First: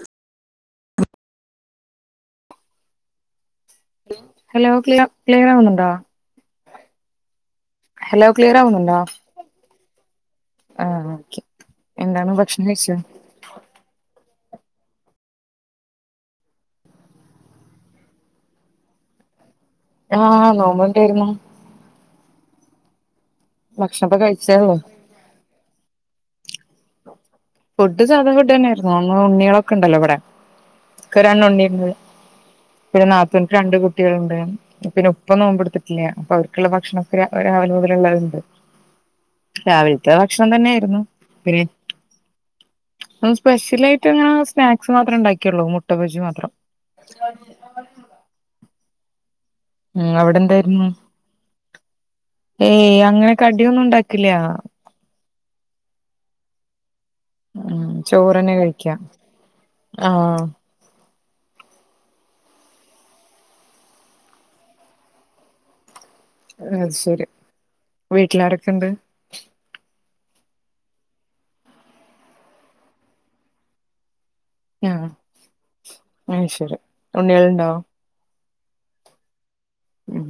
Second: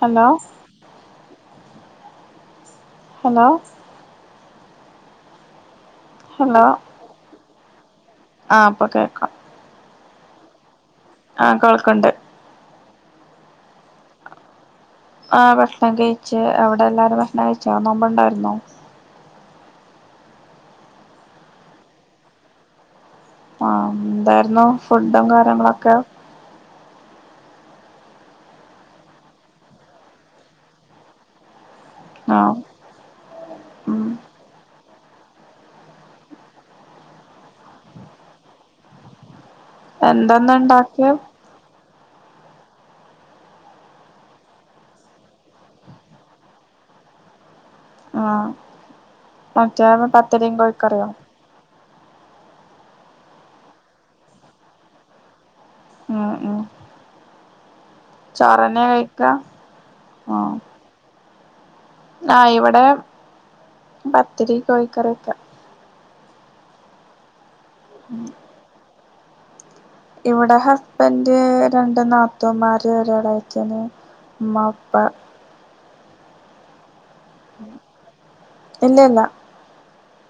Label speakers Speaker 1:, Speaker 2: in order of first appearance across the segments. Speaker 1: Hello hello
Speaker 2: hello KLIA ക്ലിയറാകുന്നുണ്ടോ
Speaker 1: hello
Speaker 2: hello
Speaker 1: ആഹ് ഇപ്പൊ
Speaker 2: ക്ലിയറാവുന്നുണ്ടോ
Speaker 1: കേക്കാം
Speaker 2: ആ ഓക്കെ
Speaker 1: ആഹ് കേൾക്കണ്ട്
Speaker 2: എന്താണ് ഭക്ഷണം കഴിച്ചൊ
Speaker 1: ആ ഭക്ഷണം കഴിച്ച്. അവിടെല്ലാരും ഭക്ഷണം കഴിച്ചോ നോമ്പുണ്ടായിരുന്നോ
Speaker 2: ആ നോമ്പുണ്ടായിരുന്നു
Speaker 1: ആ
Speaker 2: ഭക്ഷണൊക്കെ
Speaker 1: എന്തായിരുന്നു
Speaker 2: കഴിച്ചേള്ളൂ
Speaker 1: ഫുഡുംകാര്യങ്ങളൊക്കെ
Speaker 2: ഫുഡ് സാധാ ഫുഡെന്നായിരുന്നു അന്ന് ഉണ്ണികളൊക്കെണ്ടല്ലോ ഇവിടെ എക്ക് രണ്ടുണ്ണി ഇണ്ട്
Speaker 1: ആ
Speaker 2: നാത്തൂന്ക്ക് രണ്ട് കുട്ടികളുണ്ട് പിന്നെ ഉപ്പ നോമ്പെടുത്തിട്ടില്ല അപ്പൊ അവർക്കുള്ള ഭക്ഷണൊക്കെ രാവിലെമുതലേ എല്ലാരുണ്ട്
Speaker 1: [inaudible] എന്താന്നിണ്ടാക്കിയെ
Speaker 2: സ്പെഷ്യലായിട്ട്ങ്ങനെ സ്നാക്സ് മാത്രെണ്ടാക്കിയുള്ളൂ മുട്ടബജി മാത്രം [unintelligible]
Speaker 1: ആ മറ്റേ
Speaker 2: ഉം അവിടെ
Speaker 1: പത്തിരിയും
Speaker 2: എന്തായിരുന്നു
Speaker 1: കോഴിക്കറിയും
Speaker 2: ഏയ് അങ്ങനെ കടിയൊന്നുണ്ടാക്കില്ല
Speaker 1: ഉം ഉം
Speaker 2: ഉം ചോറെന്നെ കഴിക്കാ ആ ആ
Speaker 1: ആ ഇവിടെ പത്തിരി കോഴിക്കറിയൊക്കെ
Speaker 2: അത്ശെരി വീട്ടിലാരൊക്ക്ണ്ട്
Speaker 1: ഇവിടെ ഹസ്ബന്റ് രണ്ട് നാത്തൂമ്മാര് ഒരെളേച്ചാന് ഉമ്മ ഉപ്പ
Speaker 2: ആയ് ശരി ഉണ്ണികളുണ്ടോ
Speaker 1: ഇല്ലല്ല
Speaker 2: ഉം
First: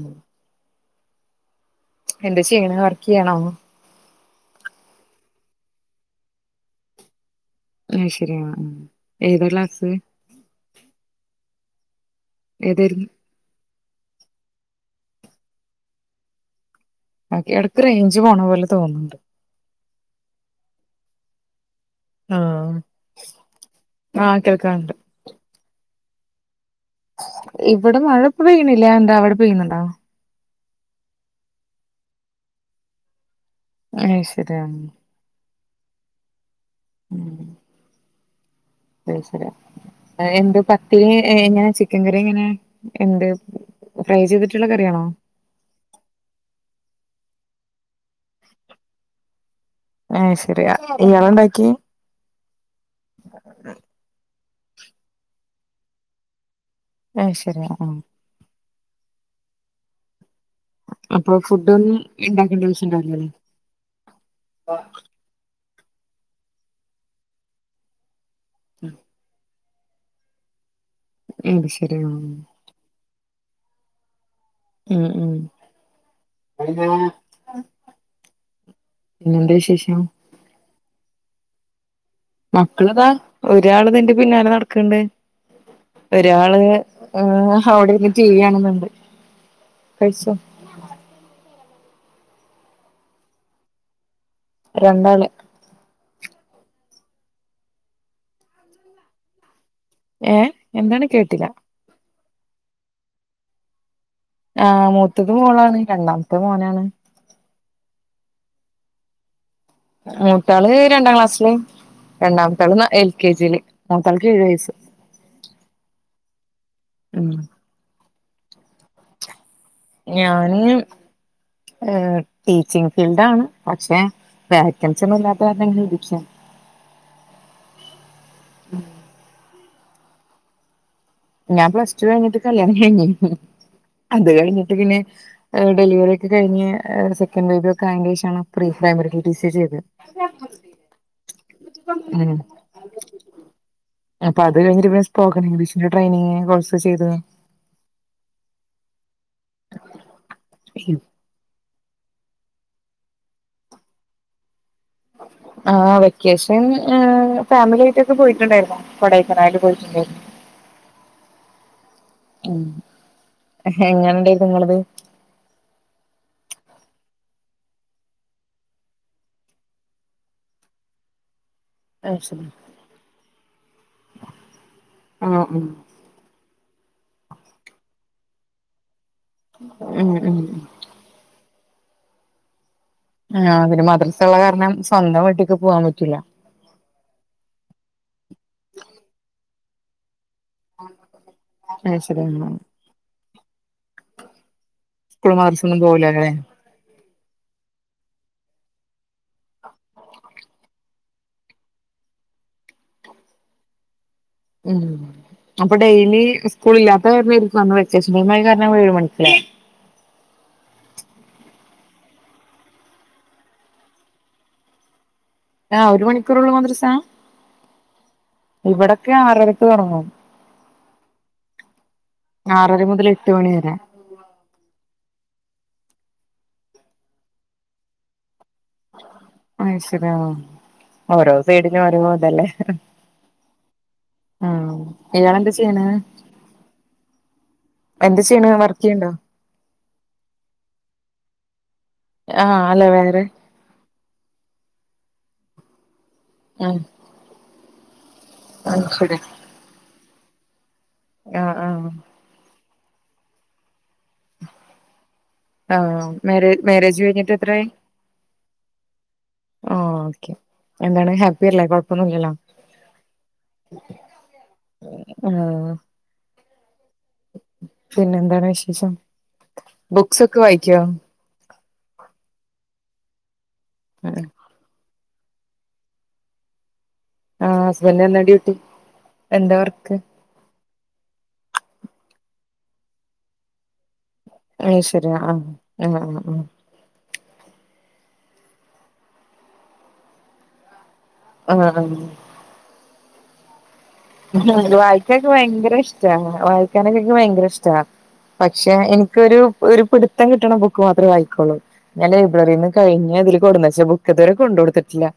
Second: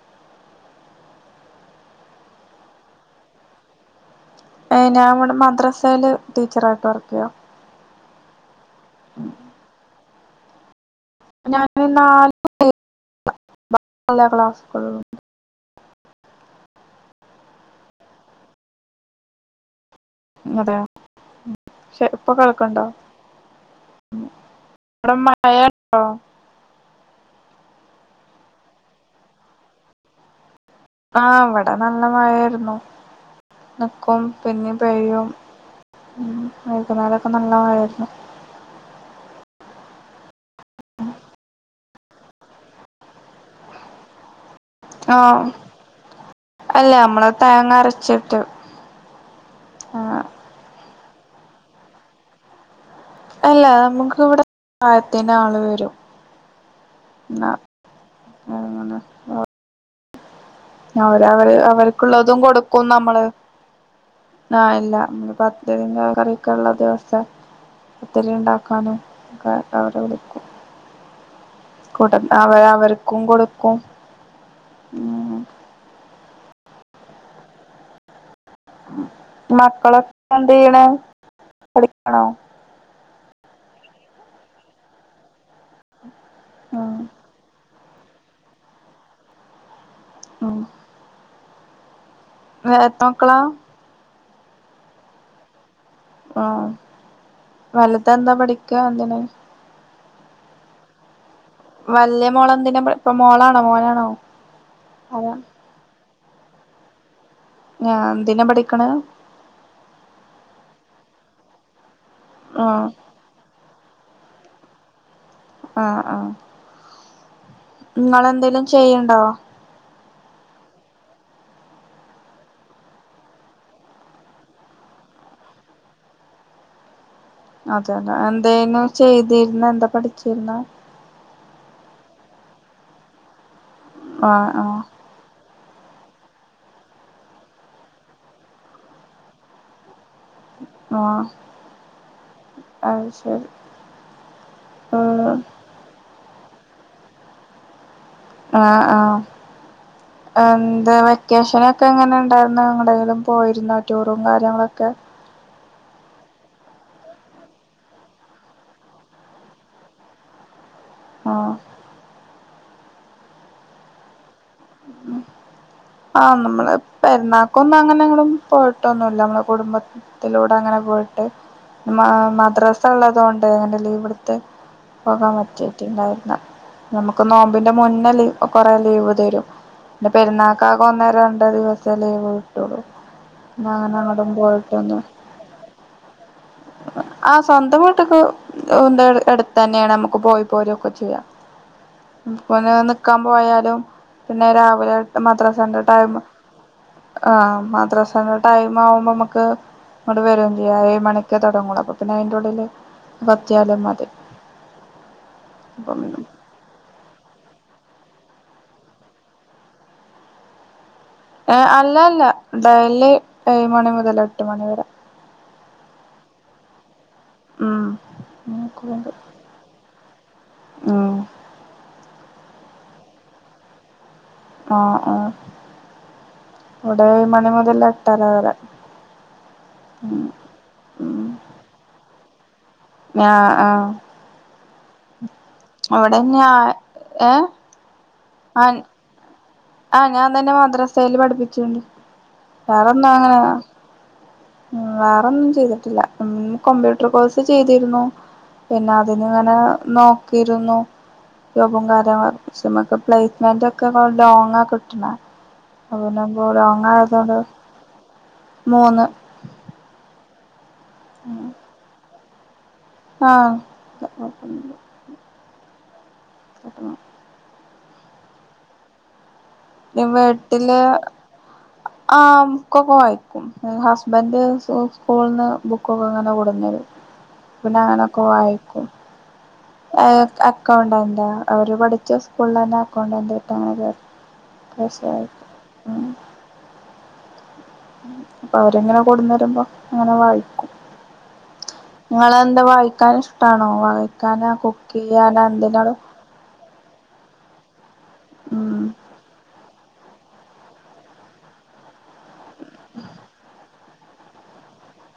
Speaker 2: എന്താ ചെയ്യ്ണ് വർക്ക് ചെയ്യാണോ
Speaker 1: ഞാൻ ഇവിടെ മദ്രസ്സയില് ടീച്ചറായിട്ട് വർക്കെയ്യാ
Speaker 2: ആയ് ശരി ആ-ആ ഏതാ ക്ലാസ്
Speaker 1: ഞാന് നാല്
Speaker 2: ഏതായിരുന്നു
Speaker 1: പലാ ക്ലാസുകൾ ഉണ്ട്
Speaker 2: ഒക്കെ എടക്ക് റേഞ്ച് പോണ പോലെ തോന്നുന്നുണ്ട്
Speaker 1: അതെ പ ക്ഷെ ഇപ്പൊ
Speaker 2: ആഹ്
Speaker 1: കേൾക്കണ്ടോ
Speaker 2: ആഹ് കേൾക്കാണ്ട്
Speaker 1: അവിടെ മഴ ണ്ടോ ഇപ്പോ
Speaker 2: ഇവിടെ മഴപ്പപെയ്യണില്ല എന്താ അവിടെ പെയ്യുന്നുണ്ടോ
Speaker 1: ആ ഇവിടെ നല്ല മഴായിരുന്നു
Speaker 2: അത്
Speaker 1: നിക്കും
Speaker 2: ശരി
Speaker 1: പിന്നെ
Speaker 2: ആഹ്
Speaker 1: പെയ്യും ഉം വൈകുന്നേരഒക്കെ നല്ല മഴായിരുന്നു
Speaker 2: അയ് ശരി എന്ത് പത്തിരി ഇങ്ങനെ ചിക്കൻ കറി ഇങ്ങനെ എന്ത് ഫ്രൈ ചെയ്തിട്ട്
Speaker 1: ആ അല്ല നമ്മള് തേങ്ങരച്ചിട്ട്
Speaker 2: ഏ ശെരിയാ ഇയാള ഉണ്ടാക്കി
Speaker 1: അല്ല നമുക്ക് ഇവിടെ അത്താഴത്തിന് ആള് വരും
Speaker 2: ആ
Speaker 1: എന്നാ
Speaker 2: ശരിയാ ആ
Speaker 1: അങ്ങനെ ആ അവര്
Speaker 2: അപ്പൊ
Speaker 1: അവര്
Speaker 2: ഫുഡ് ഒന്നും
Speaker 1: അവർക്കുള്ളതും
Speaker 2: ഇണ്ടാക്കേണ്ട
Speaker 1: കൊടുക്കും
Speaker 2: ആവശ്യം
Speaker 1: നമ്മള്
Speaker 2: ഉണ്ടാവില്ലല്ലേ
Speaker 1: ആഹ് ഇല്ല [unintelligible] [unintelligible] ദിവസഒത്തിരിണ്ടാക്കാനും ക്കെ അവരെ വിള്ക്കും
Speaker 2: അത് ശരി
Speaker 1: കൂട്ട
Speaker 2: ആ.
Speaker 1: അവർ അവർക്കും കൊടുക്കും
Speaker 2: ഉം ഉം പിന്നെന്ത വിശേഷം
Speaker 1: മക്കളൊക്കെ എന്ത് ചെയ്യണ് പഠി
Speaker 2: മക്കളതാ ഒരാള് ഇത് ന്റെ പിന്നാലെ നടക്കണ്ട് ഒരാള്
Speaker 1: ഉം
Speaker 2: അവിടെ ഇരുന്ന് റ്റിവി കാണുന്നുണ്ട് കയിച്ചോ
Speaker 1: [unintelligible] മക്കള്ള
Speaker 2: രണ്ടാള്
Speaker 1: ആഹ് വലുത് എന്താ പഠിക്ക എന്തിന്
Speaker 2: ഏഹ് എന്താണ് കേട്ടില്ല
Speaker 1: വല്യ മോളെന്തിനാ ഇപ്പൊ മോളാണോ മോനാണോ
Speaker 2: ആഹ് മൂത്തത്
Speaker 1: ആരാ
Speaker 2: മോളാണ് രണ്ടാമത്തെ മോനാണ്
Speaker 1: ആഹ് എന്തിനാ പഠിക്കണെ
Speaker 2: മൂത്താള് രണ്ടാക്ലാസ്സില്
Speaker 1: ആഹ്
Speaker 2: രണ്ടാമത്തള് എൽ കെ ജില് മൂത്തൾക്ക് ഏഴുവയസ്സ്
Speaker 1: ആഹ് ആഹ്
Speaker 2: ഉം
Speaker 1: ങ്ങളെന്തെലും ചെയ്യണ്ടോ
Speaker 2: ഞാന് എ ടീച്ചിങ് ഫീൽഡാണ് പക്ഷെ വേക്കൻസി ഒന്നുംഇല്ലാത്ത കാർണം ഇങ്ങനെ ഇരിക്ക
Speaker 1: അതെയതെ എന്തേന് ചെയ്തിരുന്ന എന്താ പഠിച്ചിരുന്ന
Speaker 2: ഞാൻ പ്ലസറ്റു കഴിഞ്ഞിട്ട് കല്യാണം കഴിഞ്ഞി അത്
Speaker 1: ആഹ്
Speaker 2: കഴിഞ്ഞിട്ട്
Speaker 1: ആഹ്
Speaker 2: പിന്നെ ഡെലിവറി അത് കഴിഞ് സെക്കൻഡ് ബേബി ഒക്കെ ആയേന്റെ ശേഷആണ് pre primary T T C ചെയ്തെ
Speaker 1: ആഹ്
Speaker 2: [unintelligible] ആഹ്
Speaker 1: അത് ശരി
Speaker 2: അപ്പൊ അത് കഴിഞ്ഞിട്ട് പിന്നെ
Speaker 1: ഉം
Speaker 2: സ്പോക്കണിഗ്ലീഷിന്റെ ട്രെയിനിങ് കോഴ്സ് ചെയ്ത്
Speaker 1: ആഹ് ആഹ്. എന്ത് വെക്കേഷന് ക്കെ എങ്ങനെണ്ടാര്ന്ന് എങ്ങടേങ്കിലും പോയിരുന്നോ ടൂറും കാര്യങ്ങളൊക്കെ
Speaker 2: ആഹ് വെക്കേഷൻ ഏഹ് ഫാമിലിയായിട്ടൊക്കെ പോയിട്ടുണ്ടായിരുന്നു കൊടൈക്കനായിൽ പോയിട്ടുണ്ടായിരുന്നു.
Speaker 1: ആഹ്
Speaker 2: ഉം. എഹെങ്ങനണ്ടായിരുന്നു ഇങ്ങളത്?
Speaker 1: ആഹ് നമ്മള് പെരുന്നാക്കൊന്നും അങ്ങനെങ്ങടും പോയിട്ടൊന്നുല്ല നമ്മളെ കുടുംബത്തിലൂടെ അങ്ങനെ പോയിട്ട്, മ മദ്രസ ഉള്ളതോണ്ട് അങ്ങനെ ലീവ്ട്ത്ത്
Speaker 2: ആ
Speaker 1: പോകാൻ
Speaker 2: ഉം
Speaker 1: പറ്റീറ്റ്ണ്ടായിര്ന്ന്ല. നമുക്ക് നോമ്പിന്റെ മുന്നല് പ്പ കൊറെ ലീവ് തരും. പിന്നെ
Speaker 2: ഉം ഉം
Speaker 1: പെരുന്നാക്കാകെ ഒന്നേ രണ്ട് ദിവസേ ലീവ് കിട്ടുള്ളൂ.
Speaker 2: ആഹ് പിന്നെ
Speaker 1: അങ്ങനെ എങ്ങടും
Speaker 2: മദ്രസള്ള കാരണം
Speaker 1: പോയിട്ടൊന്നും
Speaker 2: സ്വന്തം വീട്ടിക്ക് പോവാൻ പറ്റൂല.
Speaker 1: ആഹ് സ്വന്തം വീട്ട്ക് അഹ് [unintelligible] എട് തെന്നേണ്. നമുക്ക് പോയി പോരൊക്കെ ചെയ്യാ.
Speaker 2: അത്
Speaker 1: ഉം
Speaker 2: ശരിയാണ്
Speaker 1: [unintelligible] നിക്കാൻ പോയാലും പിന്നെ രാവിലെ
Speaker 2: സ്കൂൾ മദ്രസ ഒന്നും
Speaker 1: മദ്രസന്റെ ടൈമ്
Speaker 2: പോവൂലല്ലേ
Speaker 1: ആഹ് മദ്രസൻ്റെ ടൈമാവുമ്പ മ്മക്ക് ഇങ്ങട് വരും ചെയ്യാ. ഏഴ് മണിക്ക് തൊടങ്ങൊള്ളു. അപ്പൊ പിന്നെ അയിന്റെ ഉള്ളില് വത്തിയാലും മതി.
Speaker 2: ഉം അപ്പൊ
Speaker 1: അപ്പം
Speaker 2: ഡെയിലി സ്കൂള് ഇല്ലാത്ത കാരണായിരിക്കും അന്ന് വ സ്‌കൂൾമായി കാരണം ഏഴ് മണിക്കാ
Speaker 1: അല്ലല്ല ഡെയ്‌ലി ഏഴ് മണി മുതൽ എട്ട് മണിവരെ.
Speaker 2: ആഹ് ഒരു മണിക്കൂറൊള്ളൂ മദ്രസാ.
Speaker 1: ഉം ഉം
Speaker 2: ഇവടൊക്കെ ആറരക്ക് തൊട്ങ്ങും. ആറര മുതല് എട്ട് മണി വരെ.
Speaker 1: ആഹ് ആഹ്. ഇവടേഴ്മണി മുതൽ എട്ടര വരെ.
Speaker 2: ആശര്യ
Speaker 1: ഉം
Speaker 2: ഓരോ സൈഡിനും വഓരോതല്ലേ
Speaker 1: ഹ ആഹ
Speaker 2: ഇയാളെന്താ ചെയ്യണെ
Speaker 1: അവിടെന്നെയ ഏ
Speaker 2: എന്ത്ാ ചെയ്യണ വർക്ക് ചെയ്യണ്ടോ
Speaker 1: ആഹ് ഞാൻ തന്നെ മദ്രസയില് പഠിപ്പിച്ചിണ്ട്
Speaker 2: ആഹ് അല്ല
Speaker 1: വേറന്നാ
Speaker 2: വേറെ
Speaker 1: അങ്ങനെ വേറെൊന്നും ചെയ്തിട്ടില്ല
Speaker 2: ഉം
Speaker 1: കമ്പ്യൂട്ടർ കോഴ്സ് ചെയ്തിരുന്നു
Speaker 2: അത്
Speaker 1: പിന്നെ
Speaker 2: ശരി
Speaker 1: അതിന് ഇങ്ങനെ നോക്കിയിരുന്നു
Speaker 2: ആഹ്
Speaker 1: രപും
Speaker 2: ആഹ്
Speaker 1: കാര്യങ്ങ പക്ഷെ നമുക്ക് പ്ലേസ്മെന്റ് ഒക്കെ ലോങ് കിട്ടണ
Speaker 2: ആഹജ
Speaker 1: അപ്പോ
Speaker 2: മാരേജ് കഴിഞ്ഞിട്ട് എത്രായി
Speaker 1: മൂന്ന്
Speaker 2: ആ ഓക്കെ എന്താണ് ഹാപ്പില്ലേ കൊഴപ്പൊന്നുമല്ലല്ലോ
Speaker 1: ആഹ
Speaker 2: ആഹ
Speaker 1: എട്ടണ
Speaker 2: പിന്നെന്താണ് വിശേഷം
Speaker 1: പി
Speaker 2: ബുക്സ് ഒക്കെ
Speaker 1: വീട്ടില്
Speaker 2: വായിക്കോ
Speaker 1: ആഹമുക്കൊ പോയി ബും ഹസ്ബൻഡ് സ്കൂളിൽ നിന്ന് ബുക്കൊക്കെ അങ്ങനെ കൊടുന്നരു
Speaker 2: ആഹ്
Speaker 1: പിന്നെ
Speaker 2: ഹസ്ബൻഡ് എന്താ
Speaker 1: അങ്ങനൊക്കെ
Speaker 2: ഡ്യൂട്ടി
Speaker 1: വായിക്കും
Speaker 2: എന്താ വർക്ക്
Speaker 1: അക്കൗണ്ട് എന്താ അവര് പഠിച്ച സ്കൂളിൽ തന്നെ അക്കൗണ്ട് എന്ത കിട്ട
Speaker 2: അ് ശരിയാ ആഹ് ആഹ് ആഹ ആഹ
Speaker 1: അപ്പൊ അവരെങ്ങനെ കൊടുന്ന് വരുമ്പോ അങ്ങനെ വായിക്കും
Speaker 2: ആഹ് ആഹ്
Speaker 1: നിങ്ങെന്താ വായിക്കാൻ ഇഷ്ടാണോ
Speaker 2: ഉ
Speaker 1: വായിക്കാനാ കുക്ക്
Speaker 2: വായിക്കക്ക്െ
Speaker 1: ചെയ്യാനാ
Speaker 2: ഭയങ്കര
Speaker 1: എന്തിനാണ്
Speaker 2: ഇഷ്ട കിക്കാനൊക്കെ എനി ഭയങ്കര ഇഷ്ട പക്ഷെ
Speaker 1: ഉം
Speaker 2: എനിക്കൊരു ഒരു പിടിത്തം കിട്ടണ ബുക്ക് മാത്രേ ആയിക്കോള്ളൂ ഞാൻ ലൈബ്രറിൽന്ന് കഴിഞ്ഞഞ് അതില് കൊടുന്ന പക്ഷേ ബുക്ക്ക്കതുവരെ കൊണ്ട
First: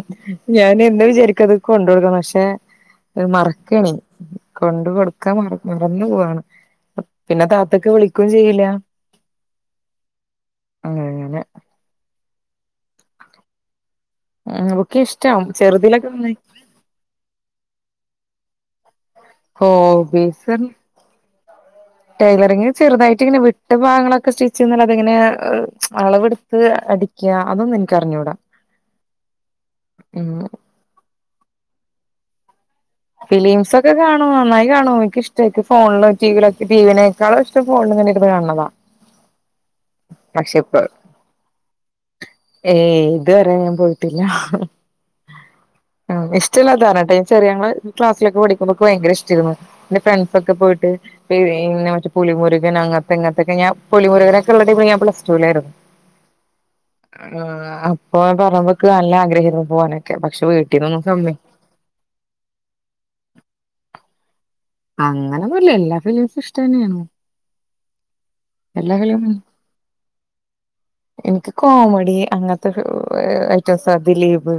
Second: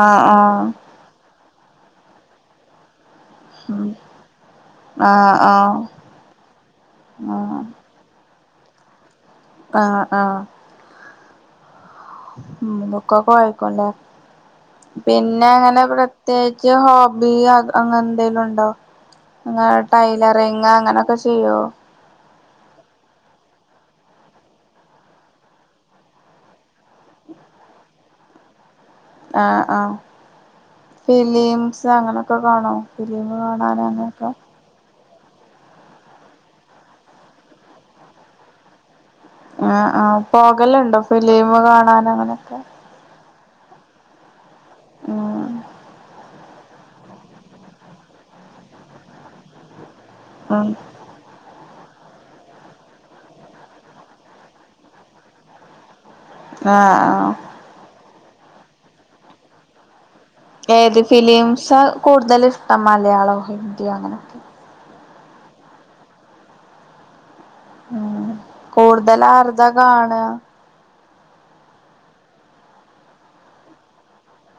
Speaker 1: ആഹ് ആഹ്
Speaker 2: ഞാൻ എന്താ വിചാരിക്കത് കൊണ്ട കൊടുക്കണം പക്ഷെ അത്
Speaker 1: ഉം
Speaker 2: മറക്കണേ കൊണ്ട് കൊടുക്കാൻ
Speaker 1: ആഹ്
Speaker 2: മ
Speaker 1: ആഹ്
Speaker 2: മറന്നു പോവയാണ് പിന്നെ താത്തൊക്ക്െ വിളിക്കുക ചെയ്യ ല്ല
Speaker 1: ആഹ ആഹ ഉ നക്കാക്കോ ആയിക്കല്ലേ
Speaker 2: ബുക്ക് ഇഷ്ടാ
Speaker 1: പിന്നെ അങ്ങനെ
Speaker 2: ചെറുതിലൊക്കെ നന്നായി
Speaker 1: പ്രത്യേകിച്ച് ഹോബി അങ്ങ എന്തലുണ്ടോ അങ്ങ
Speaker 2: ഹോബീസ്
Speaker 1: ടൈലറിങ് അങ്ങനൊക്കെ ചെയ്യോ
Speaker 2: ടൈലറിങ്ങ് ചെറുതായിട്ട് ഇങ്ങനെ വിട്ട് ഭാഗങ്ങളൊക്കെ സ്റ്റിച്ച് ചെയാൽ അതിങ്ങനെ അളവെടുത്ത് അട അതൊന്നും എനക്ക്റിഞ്ഞൂടാ
Speaker 1: ആഹ ആഹ ഫിലിംസ് അങ്ങനെയൊക്കെ കാണോ ഫിലിം
Speaker 2: ഫിലിംസ്
Speaker 1: കാണാൻ
Speaker 2: ഒക്കെ
Speaker 1: അങ്ങനൊക്കെ
Speaker 2: കാണും നന്നായി കാണുമ ഇഷ്ടക്കെ ഫോണില ടി വിയിലക്കെ ടി വിനെക്കാും ഇഷ്ട ഫോണൽ കാണുന്നതാണ്
Speaker 1: ആ ആഹ പോകലണ്ടോ ഫിലിം കാണാൻ അങ്ങനെ.
Speaker 2: ഏയ് ഇത് വരെ ഞാൻ പോഴിടില്ല.
Speaker 1: ഉം.
Speaker 2: ഇഷ്ടമല്ലാധാരണട്ട ചെറ ഞങ്ങള് ക്ലാസ്സിലക്കെ പഠിക്കുമ്പോക്ക ഭയങ്ക ഇഷ്ടമായിരുന്നു എന്റെ ഫ്രണ്ട്സ ഒക്കെ
Speaker 1: ഉം
Speaker 2: പോയിട്ട് പിന്നെ മറ്റേ പുലിമുരുകൻ അങ്ങനത്തെങ്ങനത്തെക്കെ ഞാ പുലിമുരുകനൊക്കെ ഉള്ളടൈമിൽ ഞാൻ പ്ലസ ടുആയിരുന്നു
Speaker 1: ആഹ ആഹ
Speaker 2: പോവാൻ പറയുമ്പൊക്ക് നല്ല ആഗ്രഹിരുന്നു. പോവാനൊക്കെ. പക്ഷെ.
Speaker 1: ഏത്
Speaker 2: വീട്ടീന്നൊന്നും സമ്മ
Speaker 1: ഫിലിംസ് കൂടുതല ഇഷ്ടം മലയാളോ ഹിന്ദിയോ അങ്ങനെയൊക്കെ
Speaker 2: അങ്ങനെൊന്നുംല്ല എല്ലാ ഫിലിംസും ഇഷ്ട തന്നെണ്.
Speaker 1: ഉ കൂടുതൽ ആരതാ കാണ
Speaker 2: എനിക്ക് കോമഡി അങ്ങനത്തെ ഐറ്റവും സ ദി ലീപ്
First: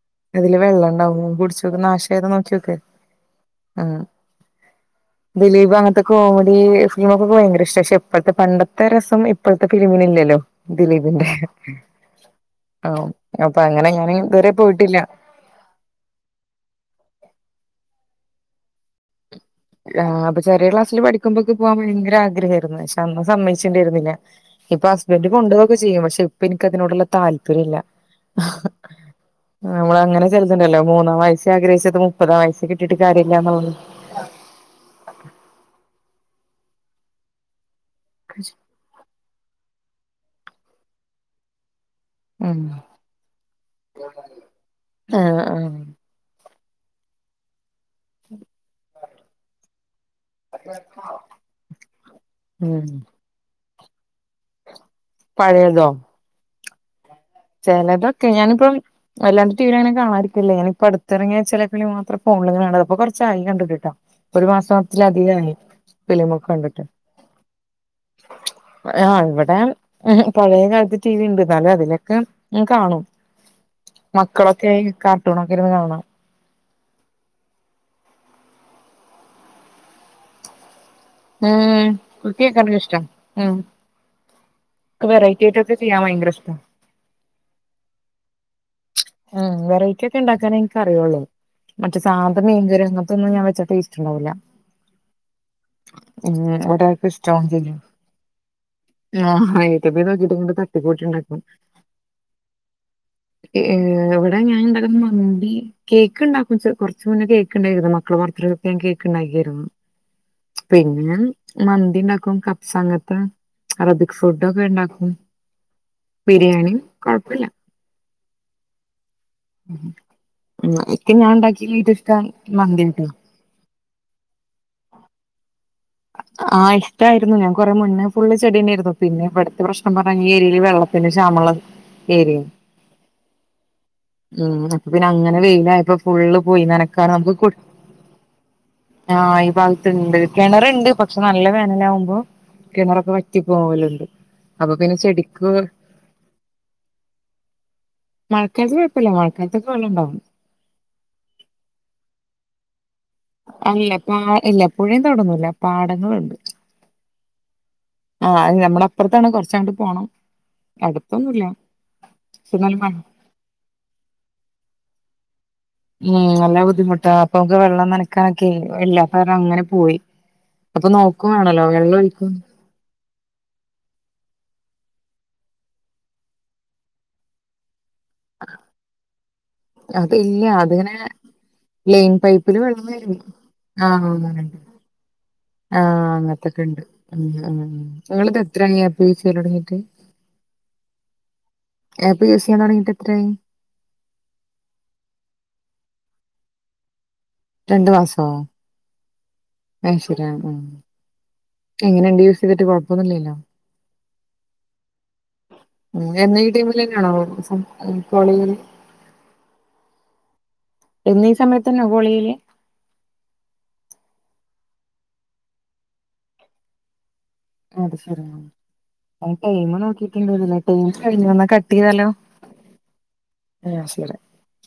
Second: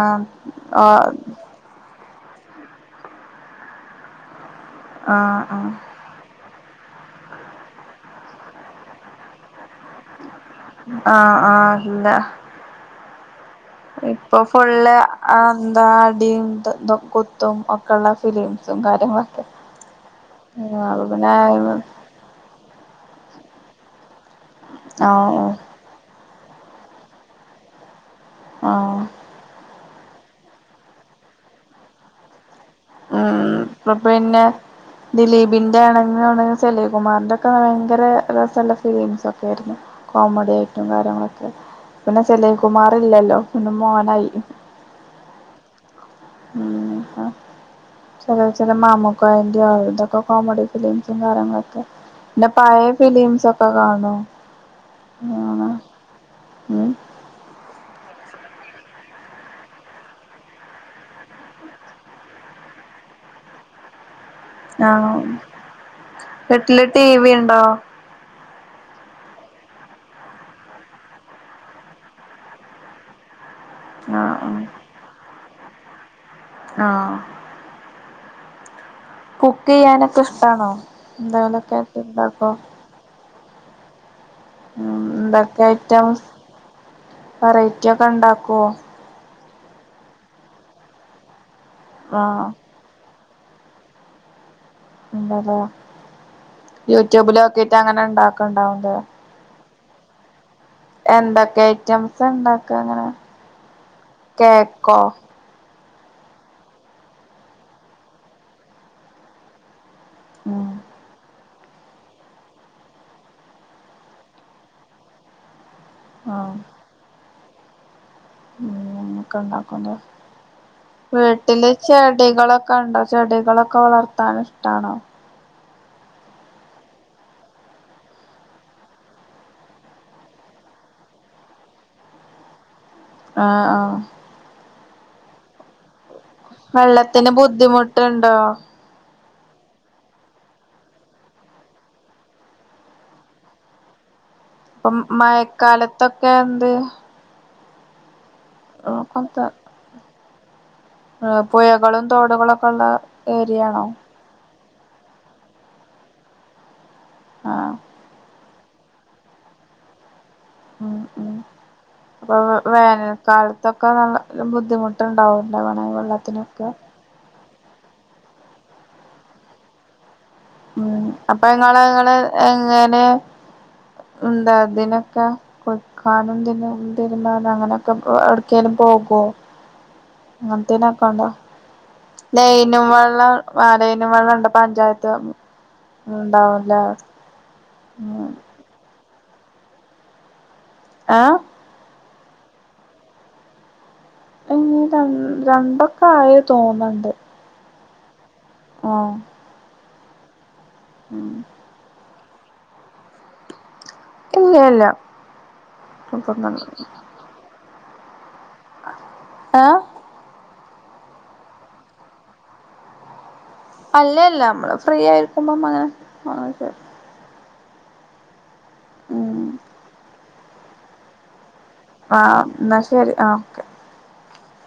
Speaker 1: ആഹ്
Speaker 2: അതില് വെള്ളം
Speaker 1: ആഹ്
Speaker 2: ഉണ്ടാവും കുടിച്ചോക്ക് നാശ നോക്കോക്ക്
Speaker 1: ആഹ് ആഹ്
Speaker 2: ദിലീപ് അങ്ങനത്തൊകോ ഈ ഫിലിമൊക്കെ ഭയങ്കര ഇഷ്ട പക്ഷെ ഇപ്പോഴത്തെ പണ്ടത്തെ രസം ഇപ്പോഴത്തെ ഫലിമിന് ഇല്ലല്ലോ ദിലീപിന്റെ
Speaker 1: ആഹ് ആഹ് ഇല്ല
Speaker 2: ആഹ.
Speaker 1: ഇപ്പൊ ഫുള് അ എന്താ അടിം, കുത്തും, ഒക്കെള്ള [unintelligible] സും കാര്യങ്ങളൊക്കെ
Speaker 2: ആഹ്പ്പൊ ചെറിയ
Speaker 1: ആഹ്
Speaker 2: ക്ലാസ്സിൽ
Speaker 1: അപ്പ പിന്നെ
Speaker 2: പഠിക്കുമ്പോക്കെ പോവാൻ ഭയങ്കര ആഗ്രഹ ആയിരുന്നു പക്ഷെ അന്ന് സമ്മയിച്ചി രുന്നില്ല ഇപ്പൊ ഹസ്ബൻഡറ്
Speaker 1: ആഹ്
Speaker 2: കൊണ്ട്പോകൊക്കെ ചെയ്യും പക്ഷെ ഇപ്പൊ എനിക്ക അതിനോടുള്ള താല്പര്യ ഇില്ല
Speaker 1: ആ
Speaker 2: [unintelligible] അങ്ങനെലുണ്ടല്ലോ മൂന്നാം വയസ്സ ആഗ്രഹിച്ചത് മുപ്പതാം വസ്കി
Speaker 1: അ പിന്നെ ദിലീപിന്റെ ആണെങ്കെിൽ ശെലീ കുമാറിന്റെ ഒക്കെ ങ്കര രസമല്ല ഫീലിംസൊക്കെ ആയിരുന്നു കോമഡി ആയിട്ടും. കാര്യങ്ങളൊക്കെ. പിന്നെ
Speaker 2: ഉം
Speaker 1: സലീകുമാർ ഇല്ലല്ലോ പിന്നെ മോനായി
Speaker 2: ആഹ് ആഹ്
Speaker 1: ഉ ച ചില മാമൂകോയന്റെ അവര്തൊക്ക ഒ കോമഡി ഫിലിംസും. കാര്യങ്ങളൊക്കെ എന്റെ
Speaker 2: ഉം
Speaker 1: പഴയ ഫിലിംസ്. ഒക്കെ കാണും. അങ്ങനെ
Speaker 2: പഴയതോ?
Speaker 1: ഉം
Speaker 2: ചിലതൊക്കെ ഞാനിപ്പം വല്ലാണ്ട് ടി വിൽ അങ്ങനെ കാണാരിക്കില്ലേ ഞാനിപ്പ അടുത്തിറങ്ങിയ ചിലി മാത്ര [unintelligible] കൊറച്ചായി കണ്ടിട്ടിട്ടോ. ഒരു
Speaker 1: ആഹ്
Speaker 2: മാസത്തിലധികമായി ഫിലിമൊക്ക് കണ്ടിട്ട്
Speaker 1: വീട്ടില് ടി വി ഉണ്ടോ
Speaker 2: ആ ഇവിടെ പഴയ കാലത്ത് ടി വി ഉണ്ട്. ന്നാലും അതിലൊെ ഞാൻ കാണും
Speaker 1: ആഹ്
Speaker 2: മക്കളൊക്കെ കാർട്ടൂൺണൊക്കെ ഇരുന്ന് കാണും.
Speaker 1: ആഹ കുക്ക് ചെയ്യാനൊക്കെ ഇഷ്ടാണോ? എന്തെങ്കിലൊക്കെ
Speaker 2: ഉം
Speaker 1: ആയിട്ട് ഇണ്ടാക്കോ
Speaker 2: കുട്ടിയൊക്കാക്ക ഇഷ്ടം ഉം
Speaker 1: ഉ
Speaker 2: ക്ക് വെറൈറ്റി
Speaker 1: എന്തൊക്കെ
Speaker 2: ആയിട്ടൊക്കെ ചെയ്യാൻ
Speaker 1: ഐറ്റം
Speaker 2: ഭയങ്കര ഇഷ്ടാ
Speaker 1: വെറൈറ്റി ഒക്കെ ഉണ്ടാക്കുവോ?
Speaker 2: ഉ വെറൈറ്റി ഒക്കെ ഉണ്ടാക്കാൻ എനിക്ക് അറിയുള്ളൂ മറ്റേ സാധാ
Speaker 1: ആഹ്
Speaker 2: മീൻ കറിഒനും ഇതൊന്നുംഞൻ വെച്ച ടേസ്റ്റ് ഇണ്ടാവൂല്ല
Speaker 1: ഇന്തല്ലെ
Speaker 2: ഒരാൾക്ക് ഇഷ്ടാവും
Speaker 1: യൂട്യൂബിലോക്കിട്ട്
Speaker 2: ചെയ്യും
Speaker 1: അങ്ങനെ ഇണ്ടാക്ക്ണ്ടാവുംലോ
Speaker 2: [unintelligible] ഉണ്ടാക്കും
Speaker 1: എന്തൊക്കെ ഐറ്റംസ് ഉണ്ടാക്ക അങ്ങനെ?
Speaker 2: ഏ എവിടെ ഞാൻ
Speaker 1: കേക്കോ
Speaker 2: ണ്ടാക്കുന്ന മന്തി കേക്ക് ഉണ്ടാക്കും കുറച്ച് മുന്നേ കേക്ക്ണ്ടാക്കും കൊറച്ചുമുന്നേ കേക്കണ്ട് മക്കളെ ബർത്ത്ഡേക്കെ ഞാ കേക്ക്ണ്ടാക്കിരുന്നു
Speaker 1: ഉം
Speaker 2: പിന്നെ മന്തിണ്ടാക്കും കപ്സ അങ്ങൻത്തെ അറബിക് ഫുഡക്കെണ്ടാക്കും ബിരിയാണി കൊഴപ്പല്ല
Speaker 1: മം കണ്ടകൂലെ
Speaker 2: എനിക്ക് ഞാൻ
Speaker 1: വീട്ടില്
Speaker 2: ഉണ്ടാക്കിയതിൽ ഏറ്റവും ഇഷ്ടം
Speaker 1: ചെടികളൊക്കെണ്ടോ
Speaker 2: മന്തിയാട്ടോ
Speaker 1: ചെടികളൊക്കെ വളർത്താൻ ഇഷ്ടണോ
Speaker 2: ആ ഇഷ്ടായിരുന്നു ഞാൻ കുറെ മുന്നേ ഫുള്ള് ചെടിണ്ടേയിരുന്നു പിന്നെ വെള്ളത്തിൻ്റെ പ്രശ്നം പറഞ്ഞാ ഈ ഏരിയൽ വെള്ളത്തിന് ക്ഷാമള്ളത് ഏരിയെ
Speaker 1: ആ ആ
Speaker 2: പിന്നെ അങ്ങനെ വെയിലായപ്പൊ ഫുള്ള് പോയി നനക്കാണ്
Speaker 1: വെള്ളത്തിന്
Speaker 2: നമുക്ക് കുട്
Speaker 1: ബുദ്ധിമുട്ടുണ്ടോ
Speaker 2: ആ ഈ ഭാഗത്തുണ്ട് കെണറെ ണ്ട് പക്ഷെ നല്ല വേനലാകുമ്പോ കിണറൊക്കെ വറ്റിപ്പോകല്ണ്ട്
Speaker 1: ഇപ്പം മഴക്കാലത്തൊക്കെന്ത്
Speaker 2: മഴക്കാലത്ത് കുഴപ്പമില്ല
Speaker 1: കുഴപ്പല്ല
Speaker 2: മഴക്കാലത്തൊക്കെ വെള്ളം ഉണ്ടാവും
Speaker 1: ആ പുഴകളും തോടുകളൊക്കെള്ള ഏരിയാണോ
Speaker 2: അല്ല പാ ഇല്ല എപ്പൊഴെം തൊടങ്ങൂല്ല പാടങ്ങള്ണ്ട്.
Speaker 1: ആഹ
Speaker 2: അത് ഞമ്മളെ അപ്പർത്താണ് കൊറച്ചണ്ട് പോണം
Speaker 1: ഉം ഉം
Speaker 2: അടുത്തൊന്നുമില്ല
Speaker 1: അപ്പൊ
Speaker 2: പക്ഷെ എന്നാലും മഴ
Speaker 1: വേനൽക്കാലത്തൊക്കെ വെള്ളത്തിനു ബുദ്ധിമുട്ടണ്ടാവും
Speaker 2: ഉം നല്ല ബുദ്ധിമുട്ടാ അപ്പൊ നമ്ക്ക് വെള്ളം നനക്കാനൊക്കെ എല്ലാം അപ്പ കാരണം അങ്ങനെ പോയി അപ്പൊ
Speaker 1: ഉം
Speaker 2: നോക്കും
Speaker 1: അപ്പൊ
Speaker 2: വേണല്ലോ
Speaker 1: ഞങ്ങള്
Speaker 2: വെള്ളം
Speaker 1: ങ്ങള്
Speaker 2: ഒഴിക്കും
Speaker 1: എങ്ങനെ- എന്താ അതിനൊക്കെ കുളിക്കാനും പിന്നെതിരുമ്പാനും അങ്ങനെ [unintelligible] ട്ക്കേലും പോവോ
Speaker 2: അതില്ല അത് ഇങ്ങനെ ലൈൻ പൈപ്പില്
Speaker 1: ലൈനും
Speaker 2: വെള്ളംവരുവെ
Speaker 1: വെള്ളം
Speaker 2: ആ
Speaker 1: ലൈനും വെള്ളം ഉണ്ട് പഞ്ചായത്ത്
Speaker 2: ആ അങ്ങത്തൊക്കെണ്ട്
Speaker 1: ഉണ്ടാവുംല്ലേ
Speaker 2: മ് മ്
Speaker 1: ഉം
Speaker 2: നിങ്ങള് [unintelligible] ത്ത്രായി യ്ചൊലടങ്ങീട്ട് [unintelligible]
Speaker 1: ആഹ്
Speaker 2: ആ പി എ സി ചെയ്യാൻ തൊടങ്ങിയിട്ട് എത്ര ആയി
Speaker 1: ഇനി രണ്ട് രണ്ടൊക്കെ ആയി തോന്ന്ണ്ട്
Speaker 2: രണ്ട് മാസവോ
Speaker 1: ആഹ്
Speaker 2: അതുശരി ആഹ് ആഹ് എങ്ങനെ ഇണ്ട് യൂസ് ചെയ്തിട്ട് കൊഴപ്പൊന്നില്ലല്ലോ
Speaker 1: ഇല്ല ഇല്ല
Speaker 2: ഉം നീ എന്നും ഈ ടീംമില്
Speaker 1: കുഴപ്പൊന്നുല്ല.
Speaker 2: തന്നെയാണോ അരിക്കോളയില്
Speaker 1: ഏ
Speaker 2: [unintelligible] എന്നും ഈ സമയത്ത് തന്നെയാ കൊള് ചെയ്ക
Speaker 1: അല്ല ല്ല നമ്മള് ഫ്രീ ആയിരിക്കുമ്പം മാ അഹ് ശരി
Speaker 2: അത് ശരി ആ ഞാൻ
Speaker 1: ഉം
Speaker 2: ടൈം നോക്കിട്ടുണ്ടായിരുനില്ല [unintelligible] കട്ട് കട്ട് ചെയ്താലോ
Speaker 1: ആഹ് എന്നാ ശരി ആഹ് ഓക്കെ
Speaker 2: ആ ശരി [unintelligible]